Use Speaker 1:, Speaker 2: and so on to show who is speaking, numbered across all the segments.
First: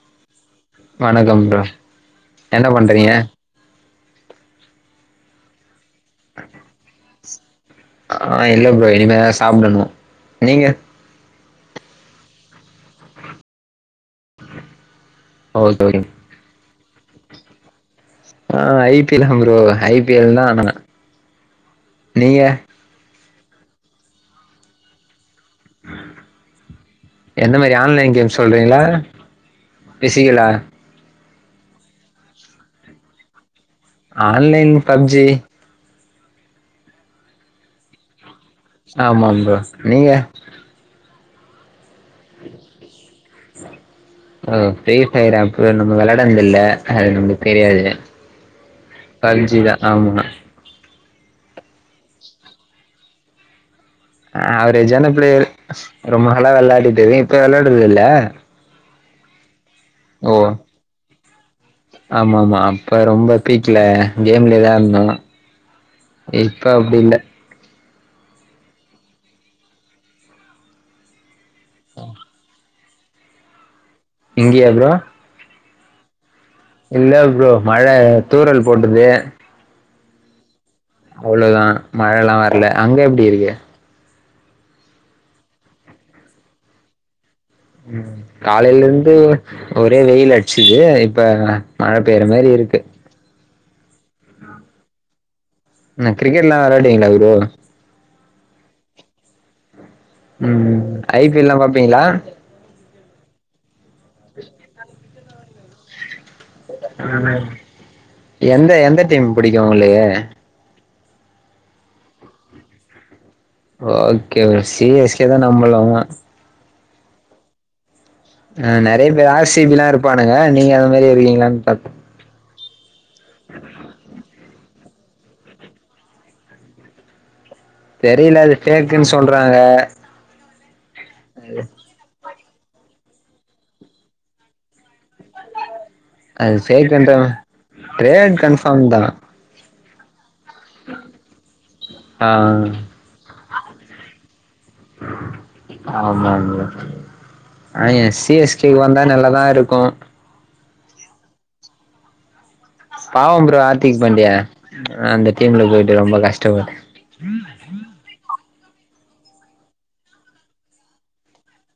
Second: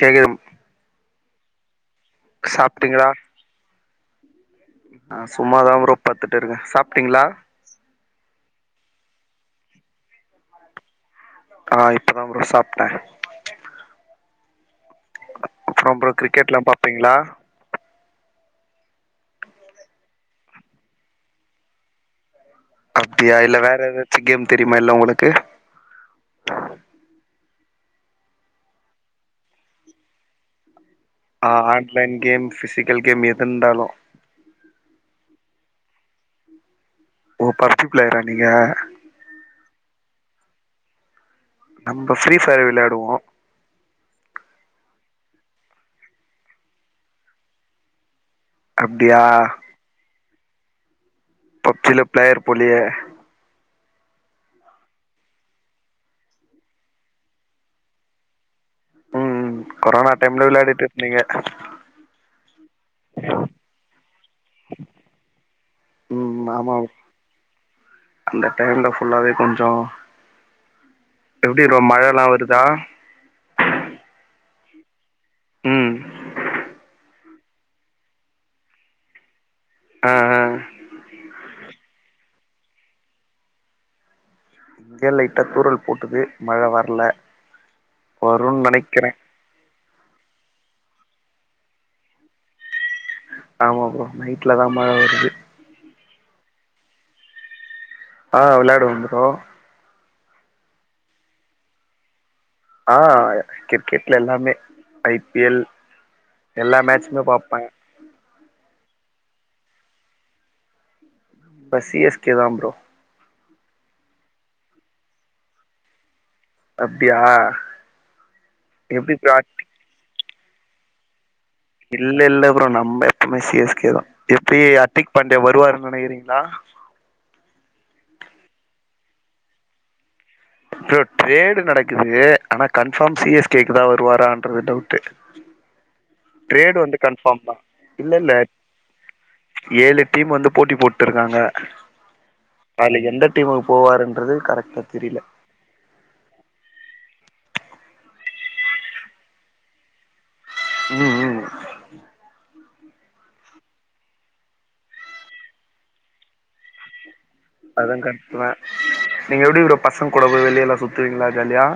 Speaker 1: கேட்குது
Speaker 2: வணக்கம் ப்ரோ என்ன
Speaker 1: சாப்ட்டீங்ளா
Speaker 2: பண்றீங்க
Speaker 1: சும்மாதா ப்ரோ பாத்துட்டு இருக்க சாப்ட்டீங்ளா
Speaker 2: அ இல்ல ப்ரோ இனிமேதா சாப்டணு நீங்க
Speaker 1: அ இப்பதா ப்ரோ சாப்ட்ட
Speaker 2: ஓகே
Speaker 1: அப்றோ
Speaker 2: ஓகே
Speaker 1: ப்ரோ கிரிக்கெட்லா பாப்பீங்ளா
Speaker 2: அ I P L bro I P L தா நா நீங்க
Speaker 1: அப்டியா இல்ல வேற எதாச்சும் கேம் தெரியுமா இல்ல உனக்கு
Speaker 2: எந்த மாரி ஆன்லைன் கேம் சொல்றீங்ளா ஃபிசிகளா
Speaker 1: ஆ ஆன்லைன் கேம் ஃபிசிக்கல் கேம் எதுண்டாலும்
Speaker 2: ஆன்லைன் பப்ஜி
Speaker 1: ஓ ஃபர்ஸ்டு பிளேயரா நீங்க
Speaker 2: ஆமா ப்ரோ நீங்க
Speaker 1: நம்ம ஃப்ரீ ஃபயர் விளையாடுவோ
Speaker 2: [unintelligible] ஓ ஃப்ரீ ஃபயரா ப்ரோ நம்ம வெளாடுனதில்ல அது நமக்கு தெரியாது
Speaker 1: அப்டியா
Speaker 2: பப்ஜி தா ஆமா
Speaker 1: பப்ஜில பிளேயர் போலியே
Speaker 2: அ அவரேஜான பிளேயர் ரொம்ப நாளா வெளாடிடு இருந்த இப்ப வெளாடுறது இல்ல
Speaker 1: ம் கொரோனா
Speaker 2: ஓ
Speaker 1: டைம்ல வெளாடிட்டு இருந்தீங்க
Speaker 2: ஆமா ஆமா அப்ப ரொம்ப பீக்ல கேம்லயே தா இருந்தோ
Speaker 1: ம்
Speaker 2: இப்ப
Speaker 1: ஆமா ப்ரோ.
Speaker 2: அப்டி இல்ல
Speaker 1: அந்த டைம்ல ஃபுல்லாவே கொஞ்சோ எப்டி ப்ரோ மழல்லா வருதா
Speaker 2: இங்கயா ப்ரோ
Speaker 1: ம்
Speaker 2: இல்ல ப்ரோ மழ தூறல் போட்டுது
Speaker 1: ஆ ஆ
Speaker 2: அவ்ளோதா மழலா வர்ல அங்க எப்டி இருக்கு
Speaker 1: இங்க லைட்டா தூறல் போட்டது மழ வர்ல
Speaker 2: ம் காலேல இருந்து ஒரே வெயில் அடிச்சது இப்ப மழ பெய்ற மாரி இருக்கு
Speaker 1: ஆமா ப்ரோ நைட்ல தா மழ வருது
Speaker 2: என்ன கிரிக்கெட் எல்லா விளையாடுவீங்களா ப்ரோ
Speaker 1: ஆ விளையாடுவே ப்ரோ
Speaker 2: ம் ஐ பி எல் எல்லா பாப்பீங்ளா
Speaker 1: ஆ கிரிக்கெட்ல எல்லாமே ஐ பி எல் எல்லா மேட்சுமே
Speaker 2: ஆ
Speaker 1: பாப்பே
Speaker 2: எந்த எந்த டீம் பிடிக்கும் உங்களுக்கு
Speaker 1: பஸ் சி எஸ் கே தா bro
Speaker 2: okay C S K தா நம்பலாமா
Speaker 1: அப்டியா
Speaker 2: ஆ நெறைய
Speaker 1: எப்டி
Speaker 2: பேர்
Speaker 1: ப்ரோ
Speaker 2: ஆர் சி பி லா இருப்பானுங்க நீங்க அது மாரி இருக்கீங்களானு பாத்
Speaker 1: இல்ல இல்ல ப்ரோ நம்ம எப்பவுமே சி எஸ் கே தா எப்டி ஹர்த்திக் பாண்டியா வருவார்னு நெனைக்கிறீங்களா
Speaker 2: தெரியல அது ஃபேக்னு சொல்றாங்க
Speaker 1: ப்ரோ ட்ரேடு நடக்குது ஆனா கன்ஃபார்ம் சி எஸ் கே க்கு தா வருவாரான்றது டவுட்
Speaker 2: அது
Speaker 1: ட்ரேடு வந்து
Speaker 2: ஃபேக்குன்ற
Speaker 1: கன்ஃபார்ம் தா இல்ல இல்ல
Speaker 2: ட்ரேட் கன்ஃபார்ம் தா
Speaker 1: ஏழு டீம் வந்து போட்டி போட்டுட்ருக்காங்க
Speaker 2: ஆ
Speaker 1: அதுல எந்த டீமுக்கு போவாருன்றது கரெக்டா தெரில
Speaker 2: ஆமாங்க ஆன சி எஸ் கே க்கு வந்தா நல்லாதா இருக்கும்
Speaker 1: ம் ம்
Speaker 2: பாவம் ப்ரோ ஹார்த்திக் பாண்டியா அந்த டீம்ல போயிட்டு ரொம்ப கஷ்டப்படு
Speaker 1: அதா கரெக்ட்தா நீங்க எப்டி ப்ரோ பசங்க கூடவு வெளிய எல்லா சுத்துவீங்களா ஜாலியா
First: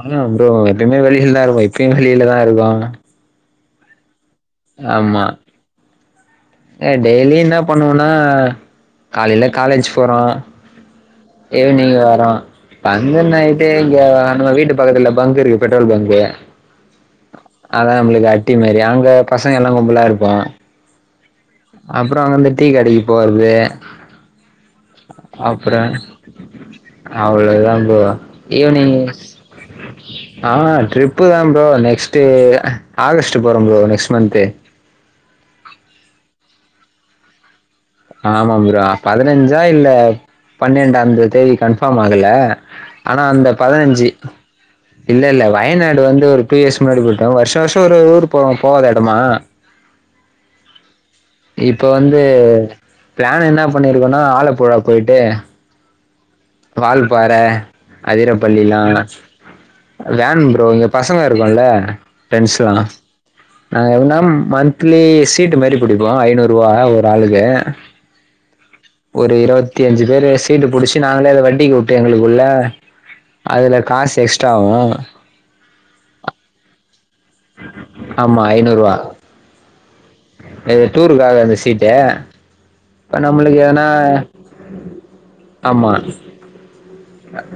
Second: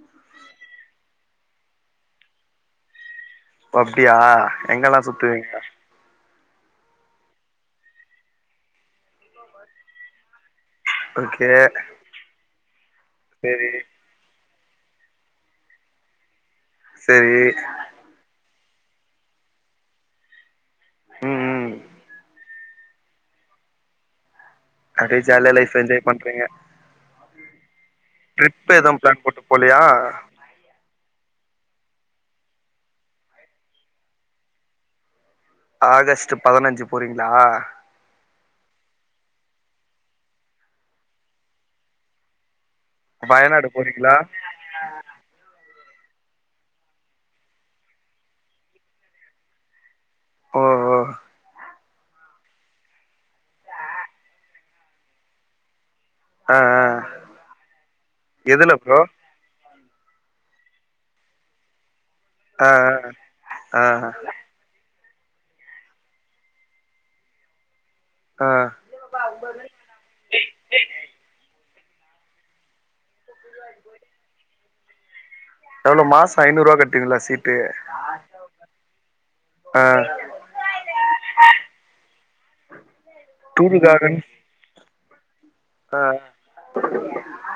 Speaker 2: ஆமா ப்ரோ எப்பவுமே வெளியில தா இருக்கோம் இப்பயும் வெளியிலதா இருக்கோம்
Speaker 1: ஓ அப்டியா எங்கெல்லா சுத்துவீங்க
Speaker 2: எ டெய்லியும் என்ன பண்ணுவனா காலையில காலேஜ் போறோ
Speaker 1: ஓகே
Speaker 2: ஈவினிங்க் வர்றோ வந்து நைட்டு
Speaker 1: செரி
Speaker 2: இங்க நம்ம வீட்டு பக்கத்துல பங்க் இருக்கு பெட்ரோல் பங்க்கு
Speaker 1: செரி
Speaker 2: அதா நம்மளுக்கு அட்டி மாரி அங்க பசங்க எல்லா கும்பலா இருப்போ
Speaker 1: ம் ம்
Speaker 2: அப்புறோ அங்கந்த டீ கடைக்கு போறது
Speaker 1: அப்டியே ஜாலியா லைஃப்
Speaker 2: அப்புறோ
Speaker 1: என்ஜாய் பண்றீங்க
Speaker 2: அவ்ளோ தா ப்ரோ
Speaker 1: ட்ரிப்
Speaker 2: ஈவினிங்
Speaker 1: எதும் பிளான் போட்டு போலையா
Speaker 2: ஆ ட்ரிப்பு தான் ப்ரோ நெக்ஸ்ட் ஆகஸ்ட் போறோம் ப்ரோ நெஸ்ட் மந்த்து
Speaker 1: ஆகஸ்ட் பதுனஞ்சு போறீங்களா
Speaker 2: ஆமா ப்ரோ பதுனஞ்சா இல்ல பன்னெண்டு அந்த தேதி கன்ஃபார்ம் ஆகல ஆனா அந்த
Speaker 1: வயநாடு
Speaker 2: பதுனஞ்சு
Speaker 1: போறீங்களா
Speaker 2: இல்ல இல்ல வயநாடு வந்து ஒரு டூ இயர்ஸ் முன்னாடி போயிட்டோ வருஷம் வருஷம் ஒரு ஊர் போவு போவாத எடமா
Speaker 1: ஓஹோ
Speaker 2: இப்போ வந்து பிளான் என்ன பண்ணியிருக்கோன்னா ஆலப்புழா போயிட்டு
Speaker 1: ஆ ஆ
Speaker 2: வால்பாற
Speaker 1: எதுல
Speaker 2: அதிரப்பள்ளிலா
Speaker 1: ப்ரோ
Speaker 2: வேன் ப்ரோ இங்க பசங்க இருக்கும்ல
Speaker 1: ஆ
Speaker 2: ஃப்ரெண்ட்ஸ்லா
Speaker 1: ஆ
Speaker 2: நாங்க எப்டினா
Speaker 1: ஆ
Speaker 2: மந்த் மந்த்லி சீட்டு மாரி பிடிப்போ ஐநூரூவா ஒரு ஆளுக்கு
Speaker 1: ஆ
Speaker 2: ஒரு இருவத்தி அஞ்சு பேரு சீட்டு புடிச்சு நாங்களே அத வட்டிக்கு வுட்டு எங்களுக்குள்ள அதுல காஸ் எக்ஸ்ட்ராவும்
Speaker 1: எவ்ளோ மாசோ ஐநூரூவா கட்டுவீங்ளா சீட்
Speaker 2: ஆமா ஐநூரூவா
Speaker 1: ஆ
Speaker 2: இது டூருக்காக அந்த சீட்டு இப்ப நம்ளுக்கு வேனா
Speaker 1: டூருக்காகன்னு ஆ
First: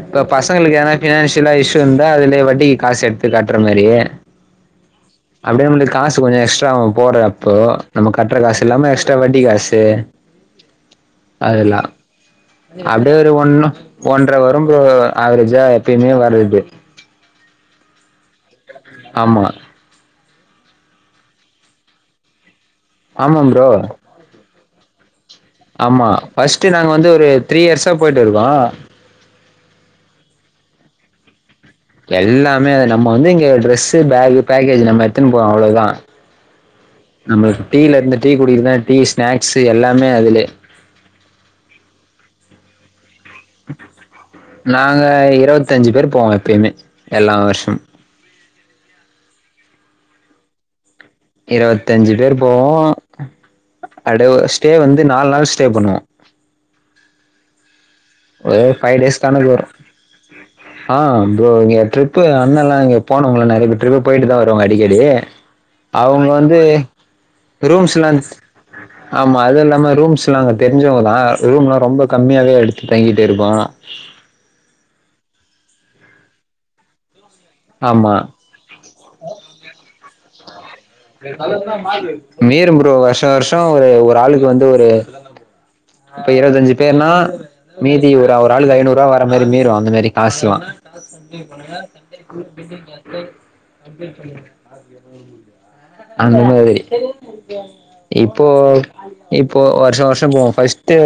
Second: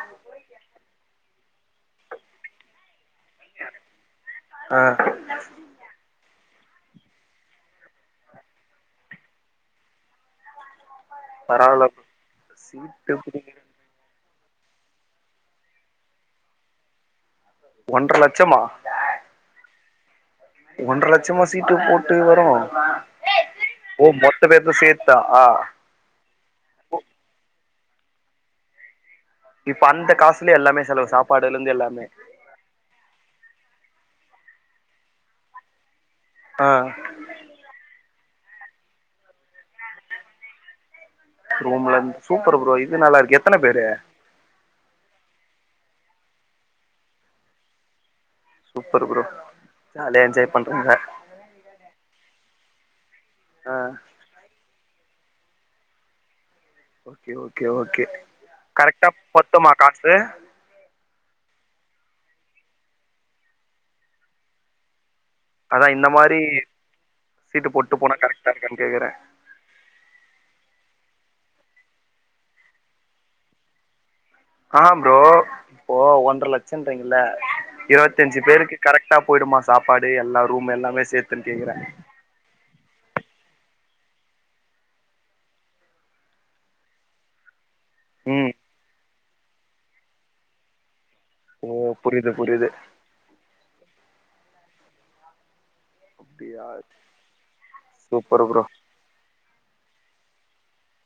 Speaker 2: இப்ப பசங்களுக்கு ஏதுனா பினான்சியலா இஷ்யூ இருந்தா அதுலயே வட்டிக்கு காசு எடுத்து காட்டுற மாரி
Speaker 1: ஆ
Speaker 2: அப்டியே வந்து காசு கொஞ்சோ எஸ்ட்ரா ஆவு போடுறப்போ நம்ம கட்டுற காசு இல்லாம எக்ஸ்ட்ரா வட்டி காசு
Speaker 1: பரவால்ல
Speaker 2: அதுல்லாம்
Speaker 1: ப்ரோ சீட்டு
Speaker 2: அப்டியே ஒரு
Speaker 1: புடிங்க
Speaker 2: ஒண்ணு ஒன்ற வரும் ப்ரோ அவரேஜா எப்பயுமே வரது
Speaker 1: ஒன்ற லச்சமா
Speaker 2: ஆமா
Speaker 1: ஒன்ர லச்சமா சீட்டு போட்டு வரு
Speaker 2: ஆமா ப்ரோ
Speaker 1: ஓ மொத்த பேத்து சேத்தா
Speaker 2: ஆமா ஃபர்ஸ்ட்டு நாங்க வந்து ஒரு த்ரீ இயர்ஸா போய்ட்டுருக்கோ
Speaker 1: இப்ப அந்த காசுலே எல்லாமே செலவு சாப்பாடுல இருந்து எல்லாமே
Speaker 2: எல்லாமே அது நம்ம வந்து இங்க டிரெஸ்சு பகு பேக்கேஜ் நம்ம எட்துன் போவோ அவ்ளோதா
Speaker 1: ஆ
Speaker 2: நம்ம டீல இருந்து டீ குடிக்கிருதா டீ ஸ்நாக்ஸ்சு எல்லாமே அதுல
Speaker 1: ரூம்லந்து சூப்பர் ப்ரோ இது நல்லா இருக்கு எத்தன பேரு
Speaker 2: நாங்க இருவத்தஞ்சு பேர் போவோ எப்பயுமே எல்லா வருஷம்
Speaker 1: சூப்பர் ப்ரோ ஜாலியா என்ஜாய் பண்றீங்க
Speaker 2: இருபத்தஞ்சு பேர் போவோ
Speaker 1: ஆ
Speaker 2: அட‌ ஸ்டே வந்து நாலு நாள் ஸ்டே பண்ணுவோ
Speaker 1: ஓகே ஓகே ஓகே
Speaker 2: ஒரு ஃபைவ்
Speaker 1: கரெக்டா
Speaker 2: டேஸ் கணக்கு வரு
Speaker 1: பத்துமா காசு
Speaker 2: ஆ ப்ரோ இங்க ட்ரிப்பு அண்ணல்லா இங்க போனவங்கலா நிறைய ட்ரிப்பு போய்ட்டு தா வருவாங்க அடிக்கடி
Speaker 1: அதா இந்த
Speaker 2: அவங்க
Speaker 1: மாரி
Speaker 2: வந்து
Speaker 1: சீட்டு போட்டு போனா
Speaker 2: ரூம்ஸ்லந்து
Speaker 1: கரெக்டா இருக்கான்னு கேக்குறே
Speaker 2: ஆமா அது இல்லாம ரூம்ஸ்லா அங்க தெரிஞ்சவங்கதா ரூம்லா ரொம்ப கம்மியாவே எடுத்து தங்கிட்டு இருப்போ
Speaker 1: ஆ ப்ரோ இப்போ ஒன்ர லச்சோன்றீங்கல்ல
Speaker 2: ஆமா
Speaker 1: இருவத்தஞ்சி பேருக்கு கரெக்டா போய்டுமா சாப்பாடு எல்லா ரூம் எல்லாமே சேர்த்துன்னு கேக்குறே
Speaker 2: மீறும் ப்ரோ வருஷோ வருஷோ ஒரு ஒரு ஆளுக்கு வந்து ஒரு இப்ப இருபத்தஞ்சு பேர்னா மீதி ஒரு
Speaker 1: ம்
Speaker 2: ஒரு ஆளுக்கு ஐநூரூவா வர மாரி மீறு அந்த மாரி காசுலா [inaudible]
Speaker 1: ஓ புரியுது புரியுது
Speaker 2: அந்த
Speaker 1: அப்டியா
Speaker 2: மாரி
Speaker 1: சூப்பர்
Speaker 2: இப்போ
Speaker 1: ப்ரோ
Speaker 2: இப்போ வருஷோ வருஷோ போவோ ஃபர்ஸ்ட்டு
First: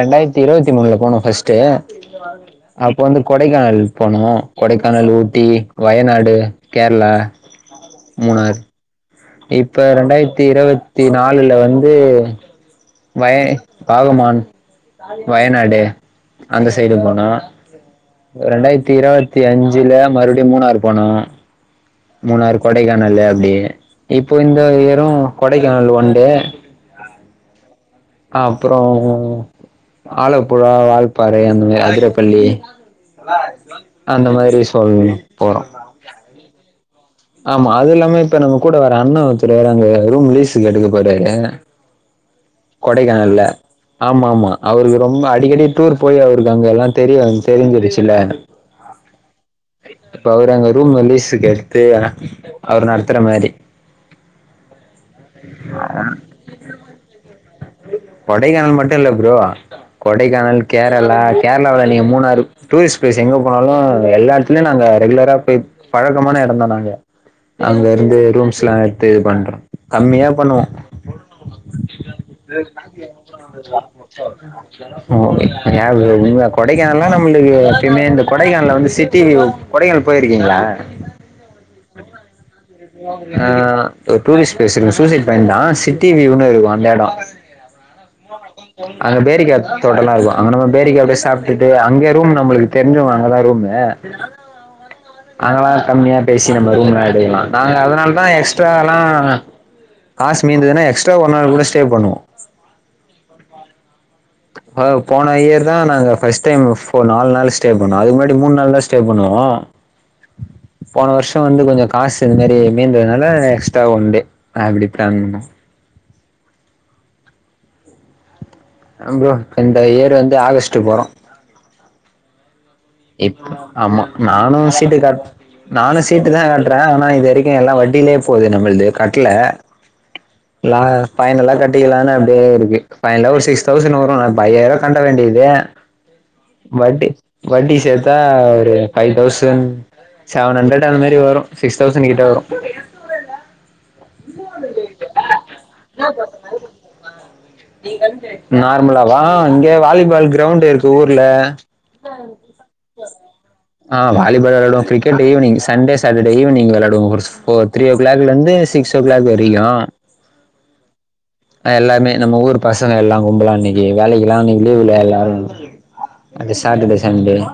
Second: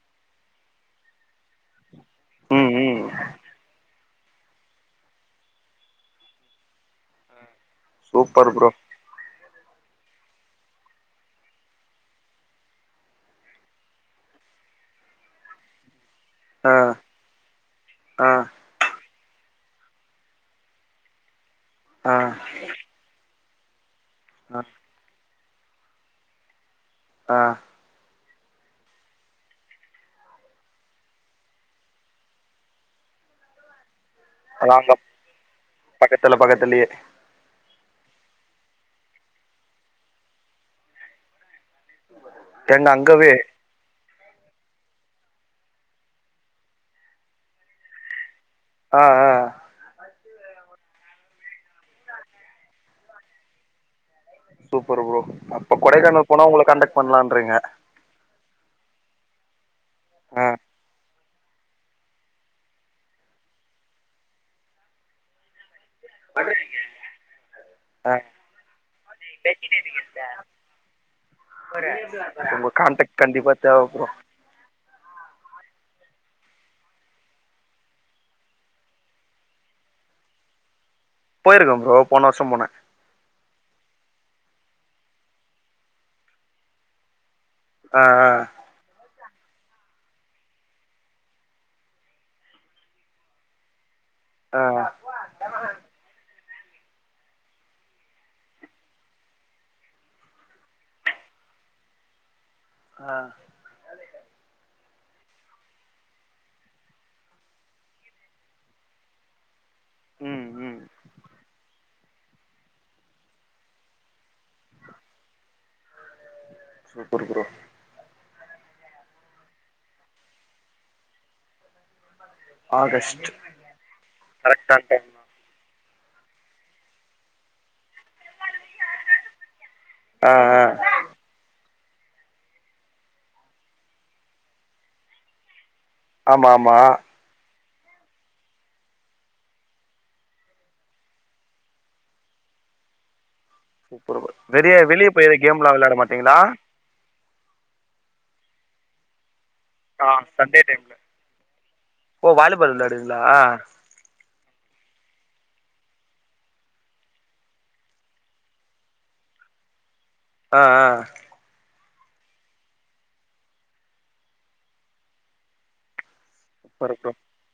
Speaker 2: ரெண்டாயிரத்தி இருவத்தி மூணுல போனோ ஃபர்ஸ்ட்டு
Speaker 1: ம்
Speaker 2: அப்போ
Speaker 1: ம்
Speaker 2: வந்து கொடைக்கானல் போனோ கொடைக்கானல் ஊட்டி வயநாடு கேரளா
Speaker 1: சூப்பர்
Speaker 2: மூணார்
Speaker 1: ப்ரோ
Speaker 2: இப்ப ரெண்டாயிரத்தி இருவத்தி நாள்ல வந்து வய வாகமான் வயநாடு அந்த
Speaker 1: ஆ
Speaker 2: சைடு போனோ
Speaker 1: ஆ
Speaker 2: ரெண்டாயிரத்தி இருவத் த்தி அஞ்சுல மறுபடி மூணாறு போனோ
Speaker 1: ஆ
Speaker 2: மூணாறு கொடைக்கானலு அப்டியே இப்போ இந்த
Speaker 1: ஆ
Speaker 2: இயரு கொடைக்கானலு ஒன் டே
Speaker 1: ஆ
Speaker 2: அப்பறோ ஆலப்புழா வால்பாறை அந்த மாரி அதிரப்பள்ளி அந்த மாரி இ
Speaker 1: அதா அங்க
Speaker 2: சொல் போறோ
Speaker 1: பக்கத்துல பக்கத்துலியே
Speaker 2: ஆமா அது இல்லாம இப்ப நம்ம கூட வர அண்ண வச்சிருவாரு அங்க ரூம் லீஸுக்கு எடுக்க போறாரு
Speaker 1: எங்க அங்கவே
Speaker 2: கொடைக்கானல்ல ஆமாமா அவருக்கு ரொம்ப அடிக்கடி டூர் போய் அவருக்கு அங்க எல்லா தெரிய வந் தெரிஞ்சிருச்சுல்ல
Speaker 1: ஆ‌ ஆ
Speaker 2: இப்ப அவரு அங்க ரூம லீஸுக்கு எடுத்து அவரு நடத்துற மாரி
Speaker 1: சூப்பர் ப்ரோ அப்ப கொடைக்கானல் போனா உங்கள காண்டக்ட் பண்ணலான்றீங்க
Speaker 2: கொடைக்கானல் மட்டு இல்ல ப்ரோ
Speaker 1: ஆ
Speaker 2: கொடைக்கானல், கேரளா கேரளாவுல நீங்க மூணாறு டூரிஸ்ட் பிளேஸ் எங்க போனாலு எல்லா இடத்துலயு நாங்க ரெகுலரா போய் பழக்கமான எடோந்தா நாங்க அங்க
Speaker 1: ஆ
Speaker 2: இருந்து ரூம்ஸ்ல்லா எடுத்து இது பண்றோ கம்மியா பண்ணுவோ
Speaker 1: போற
Speaker 2: இது காப்பிய [unintelligible] ஓ ஏ ப்ரோ இங்க கொடைக்கானல்னா நம்மளுக்கு சென்னை இந்த கொடைக்கானல வந்து சிட்டி கொடைக்கானல் போயிருக்கீங்களா
Speaker 1: போயிருக்கே ப்ரோ போன வருஷோ போனே
Speaker 2: ஆ ஒரு டூரிஸ்ட் பிளேஸ் இங்க சூசைட் பாயிண்ட் தா சிட்டி வியூன்னு இருக்கு அந்த எடோ
Speaker 1: ஆ ஆ
Speaker 2: அங்க பேரிக்கா தோட்டெல்லா இருக்கு அங்க நம்ம பேரிக்கா அப்டியே சாப்ட்டுடே அங்கயே ரூம் நம்மளுக்கு தெரிஞ்சவங்க அங்கதா ரூமு ஆ
Speaker 1: ஆ
Speaker 2: அங்கெல்லா கம்மியா பேசி நம்ம ரூம்லா எடுக்கலா நாங்க அதனாலதா எக்ஸ்ட்ராலா காசு மீந்ததுனா எக்ஸ்ட்ரா ஒரு நாள் கூட ஸ்டே பண்ணுவோ
Speaker 1: ஆ
Speaker 2: அதாவது போன இயர் தா நாங்க ஃபர்ஸ்ட் டைம் ஃபோ நாலு நாள் ஸ்டே பண்ணோ அதுக்கு முன்னாடி மூணு நாள் தா ஸ்டே பண்ணுவோ
Speaker 1: ம் ம்
Speaker 2: போன வருஷோ வந்து கொஞ்சோ காசு இந்த மாரி மீந்ததுனால எக்ஸ்ட்ரா ஒன் டே அப்டி பிளான் பண்ணோ
Speaker 1: சூப்பர் ப்ரோ
Speaker 2: ஆ ப்ரோ இந்த இயர் வந்து ஆகஸ்ட் போறோ
Speaker 1: ஆகஸ்ட்
Speaker 2: இப்ப ஆமா நானு
Speaker 1: கரெக்டான
Speaker 2: சீட்டு
Speaker 1: டைம்
Speaker 2: கட் நானு சீட்டு தா கட்றே ஆனா இது வரைக்கு எல்லா வட்டியிலயே போது நம்மளது கட்ல
Speaker 1: ஆ ஆ
Speaker 2: லா ஃபைனலா கட்டிக்கலான்னு அப்டியே இருக்கு ஃபைனலா ஒரு சிக்ஸ் தௌஸண்ட் வரு அப்ப ஐயாயிரோ கட்ட வேண்டியது
Speaker 1: ஆமா ஆமா
Speaker 2: வட்டி வட்டி சேத்தா ஒரு ஃபைவ் தௌசண்ட் செவன் ஹண்ட்ரட் அந்த மாரி வரு சிக்ஸ் தௌசண்ட் கிட்ட வரு
Speaker 1: சூப்பர் ப்ரோ வெளிய வெளிய போய் ஏதா கேம்லா விளாட மாட்டீங்களா
Speaker 2: நார்மலாவா இங்க
Speaker 1: ஆ
Speaker 2: வாலிபால்
Speaker 1: சண்டே
Speaker 2: கிரௌண்ட் இருக்கு
Speaker 1: டைம்ல
Speaker 2: ஊர்ல
Speaker 1: ஓ வாலிபால் விளாடுவீங்கலா
Speaker 2: ஆ வாலிபால் விளாடுவோ cricket evening Sunday Saturday evening விளாடுவோ ஒரு ஃபோ த்ரீ ஓ கிளாக்ல இருந்து சிக்ஸ் ஓ கிளாக் வரைக்கு
Speaker 1: ஆ ஆ
Speaker 2: ஆ எல்லாமே நம்ம ஊர் பசங்க எல்லா கும்பலா அன்னக்கி வேலைக்கெல்லா அன்னக்கி லீவுல்ல எல்லாரு அடுத்து சட்டர்டே
Speaker 1: சூப்பர் ப்ரோ
Speaker 2: சன்டேல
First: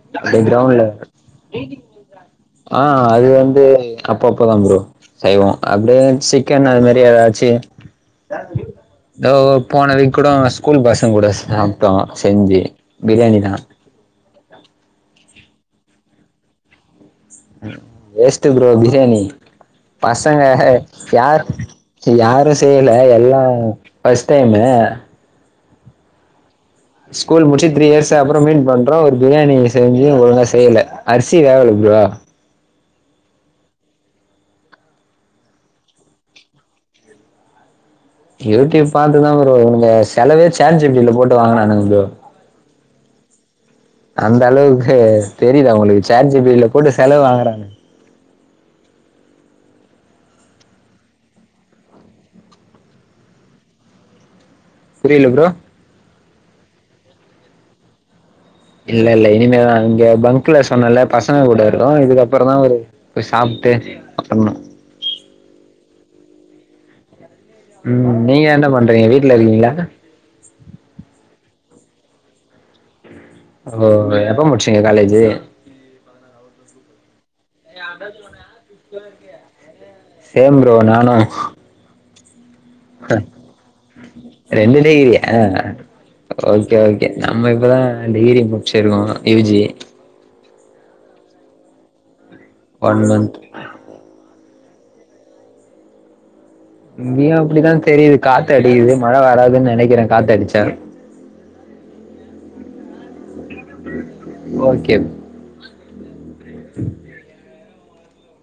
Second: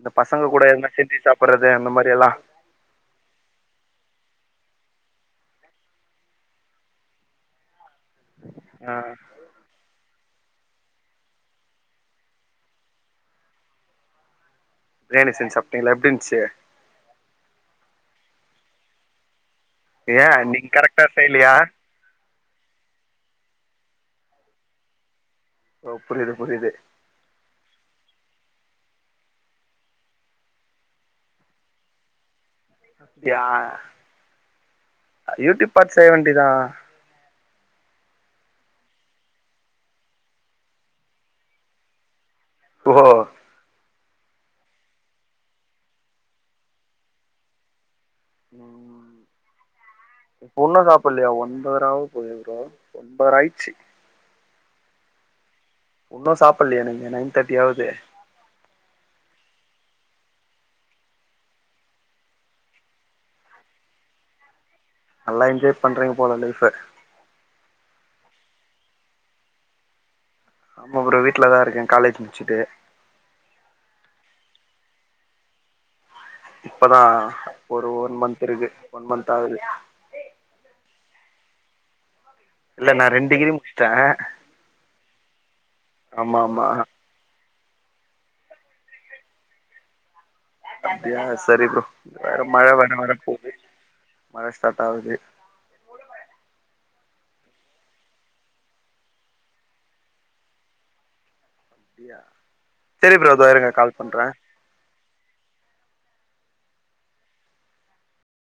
Speaker 1: இந்த பசங்க
Speaker 2: போய்
Speaker 1: கூட
Speaker 2: கிரௌண்ட்ல
Speaker 1: எதுனா செஞ்சு சாப்புட்றது அந்த மாரி எல்லா
Speaker 2: ஆ அது வந்து அப்ப அப்பதா ப்ரோ செய்வோ அப்டியே சிக்கன் அது மாரி ஏதாச்சு
Speaker 1: ஆ
Speaker 2: இதோ போன வீக் கூட ஸ்கூல் பசங்க கூட சாப்ட்டோ செஞ்சி பிரியாணிதா
Speaker 1: பிரியாணி செஞ்சி சாப்ட்டீங்களா எப்டி இருந்துச்சி
Speaker 2: வேஸ்ட் ப்ரோ பிரியாணி
Speaker 1: ஏ
Speaker 2: பசங்க
Speaker 1: நீங்க கரெக்டா
Speaker 2: யார்
Speaker 1: செய்யலையா
Speaker 2: யாரு செய்யல எல்லா ஃபர்ஸ்ட் டைமு
Speaker 1: ஓ புரியிது புரியிது
Speaker 2: ஸ்கூல் முடிச்சி த்ரீ இயர்ஸ் அப்பறோ மீட் பண்றோ ஒரு பிரியாணி செஞ்சி ஒழுங்கா செய்யல அரிசி வேவல ப்ரோ
Speaker 1: அப்டியா யூடியூப் பாத்து செய்ய வேண்டிதா
Speaker 2: யூடியூப் பாத்துதா ப்ரோ உங்க செலவே சாட் ஜி பி டில போட்டு வாங்குனானுங்க ப்ரோ
Speaker 1: ஓ‌ஹோ
Speaker 2: அந்த அளவுக்கு தெரியல அவுங்களுக்கு சார்ஜிபிடில கூட்டு செலவு வாங்குறானுங்க
Speaker 1: ம் ஒண்ணு சாப்ட்லையா ஒன்பதராவ போதே ப்ரோ ஒன்பதர ஆய்ச்சு
Speaker 2: புரில ப்ரோ
Speaker 1: உன்னு சாப்புலையா நீங்க நைன் தேர்ட்டி ஆவுது
Speaker 2: இல்லேல்ல இனிமேதா இங்க பங்க்ல சொன்னல பசங்க கூட இருக்கோ இதுக்கப்பறந்தா ஒரு போய் சாப்ட்டு அப்ரமா
Speaker 1: நல்லா என்ஜாய் பண்றீங்க போல லைஃப்ப
Speaker 2: ம் நீங்க என்ன பண்றீங்க வீட்ல இருக்கீங்ளா
Speaker 1: ஆமா ப்ரோ வீ்ட்லதா இருக்கே காலேஜ் முச்சுட்டு
Speaker 2: ஓ எப்ப முடிச்சிங்க காலேஜு
Speaker 1: இப்பதா ஒரு ஒன் மந்த்த் இருக்கு ஒன் மந்த்தாகுது
Speaker 2: சேம் ப்ரோ நானு
Speaker 1: இல்ல நான் ரெண்ட் டிகிரி முடிச்சிட்டே
Speaker 2: ரெண்டு டிகிரியா
Speaker 1: ஆமா ஆமா
Speaker 2: ஓகே ஓகே ஏ நம்ம இப்பதா டிகிரி முடிச்சிருக்கோ யூ ஜி
Speaker 1: அப்டியா செரி ப்ரோ வேற மழ வேற
Speaker 2: ஒன்
Speaker 1: வர
Speaker 2: மந்த்
Speaker 1: போகுது மழ ஸ்டார்டாவுது
Speaker 2: இங்கேயு அப்டிதா தெரியுது காத்து அடியுது மழ வராதுன்னு நெனைக்கிறே காத்தடிச்சா
Speaker 1: சேரி ப்ரோ இதோருங்க
Speaker 2: ஓகே